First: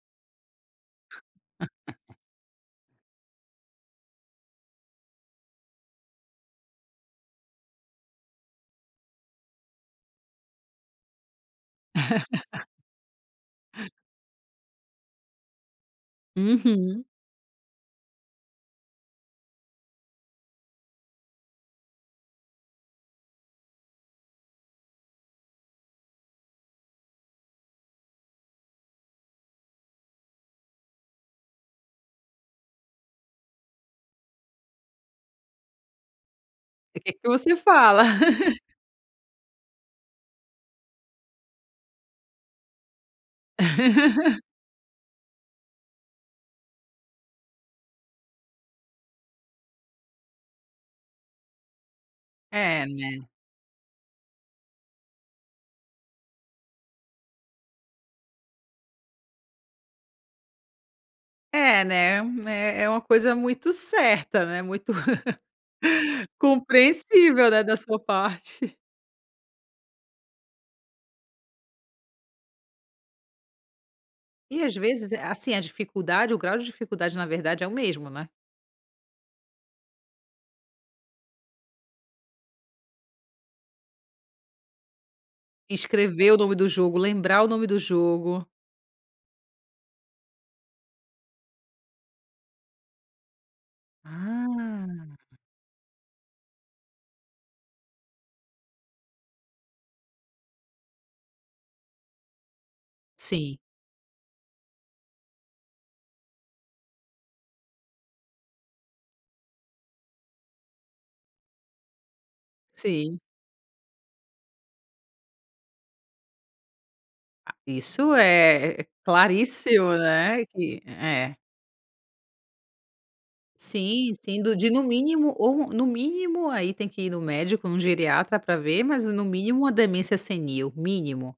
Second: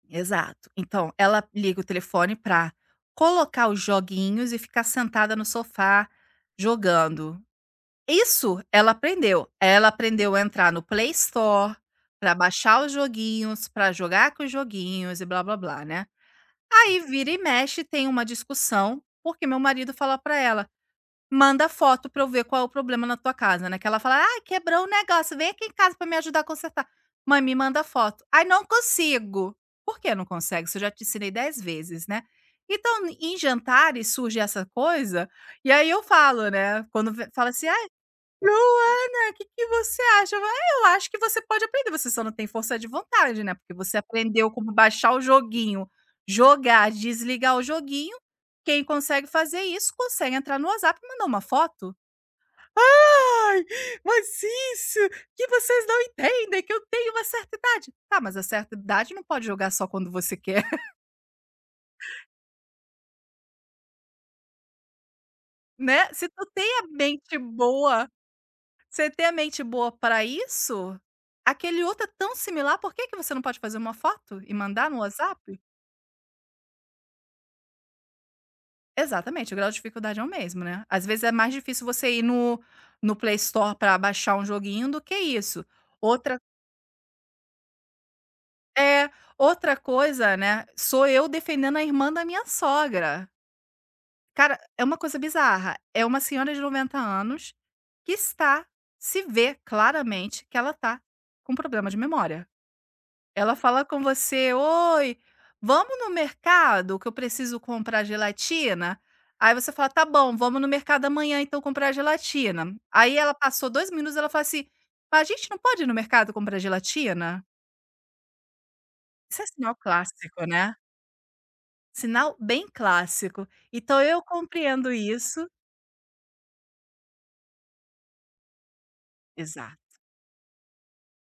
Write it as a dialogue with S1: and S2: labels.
S1: Exato, então ela liga o telefone para colocar os joguinhos e ficar sentada no sofá jogando. Isso ela aprendeu, ela aprendeu a entrar no PlayStore, para baixar os joguinhos, para jogar com os joguinhos e blá-blá-blá, né, aí
S2: Uhum.
S1: vira e mexe tem uma discussão, porque meu marido fala para ela, manda foto para eu ver qual é o problema na tua casa, né, que ela fala; "Ai quebrou o negócio, vem aqui em casa para me ajudar consertar", "Mãe me manda foto". "Ai não consigo". Por que não consegue? Isso eu já te ensinei 10 vezes, né, então em jantares surge essa coisa, e aí eu falo né, quando
S2: O que
S1: fala
S2: você
S1: assim: "Ai,
S2: fala?
S1: Luana, que que você acha?" "Eu acho você pode aprender, você só não tem força de vontade, né, porque você aprendeu como baixar o joguinho, jogar, desligar o joguinho, quem consegue fazer isso consegue entrar no WhatsApp e mandar um foto",
S2: É, né.
S1: "Ah, mas isso, que vocês não entendem que eu tenho uma certa idade", "tá, mas a certa idade não pode jogar só quando você quer".
S2: É, né, é u é é uma coisa muito certa, né, muito
S1: Né, se tu tem a mente
S2: compreensível, né, da sua
S1: boa,
S2: parte.
S1: se você tem a mente boa para isso, aquele outro é tão similar, por que que você não pode fazer uma foto e
S2: E às
S1: mandar no
S2: vezes, eh, assim,
S1: WhatsApp?
S2: a dificuldade, o grau de dificuldade na verdade é o mesmo, né.
S1: Exatamente, o grau de dificuldade é o mesmo, né, às vezes é mais difícil você ir no, no PlayStore para baixar um joguinho do que isso.
S2: Escrever o
S1: Outra
S2: nome do jogo, lembrar o nome do jogo.
S1: é, outra coisa, né, sou eu defendendo a irmã da minha sogra. Cara, é uma coisa
S2: Ah!
S1: bizarra, é uma senhora de 90 anos, que está, se vê claramente que ela tá com problema de memória. Ela
S2: Sim.
S1: fala com você: "Oi, vamos no mercado que eu preciso comprar gelatina", aí você fala: "Tá bom, vamos no mercado amanhã então comprar gelatina". Aí
S2: Sim.
S1: ela passou 2 minutos ela falou assim: "A gente não pode ir no mercado comprar gelatina"?
S2: Isso é é
S1: Isso é sinal
S2: claríssimo,
S1: clássico,
S2: né,
S1: né.
S2: que é.
S1: Sinal bem clássico, então
S2: Sim,
S1: eu
S2: sim do de no
S1: compreendo
S2: mínimo
S1: isso.
S2: ou no mínimo aí tem que ir no médico, no geriatra para ver, mas no mínimo a
S1: Exato.
S2: demência senil mínimo.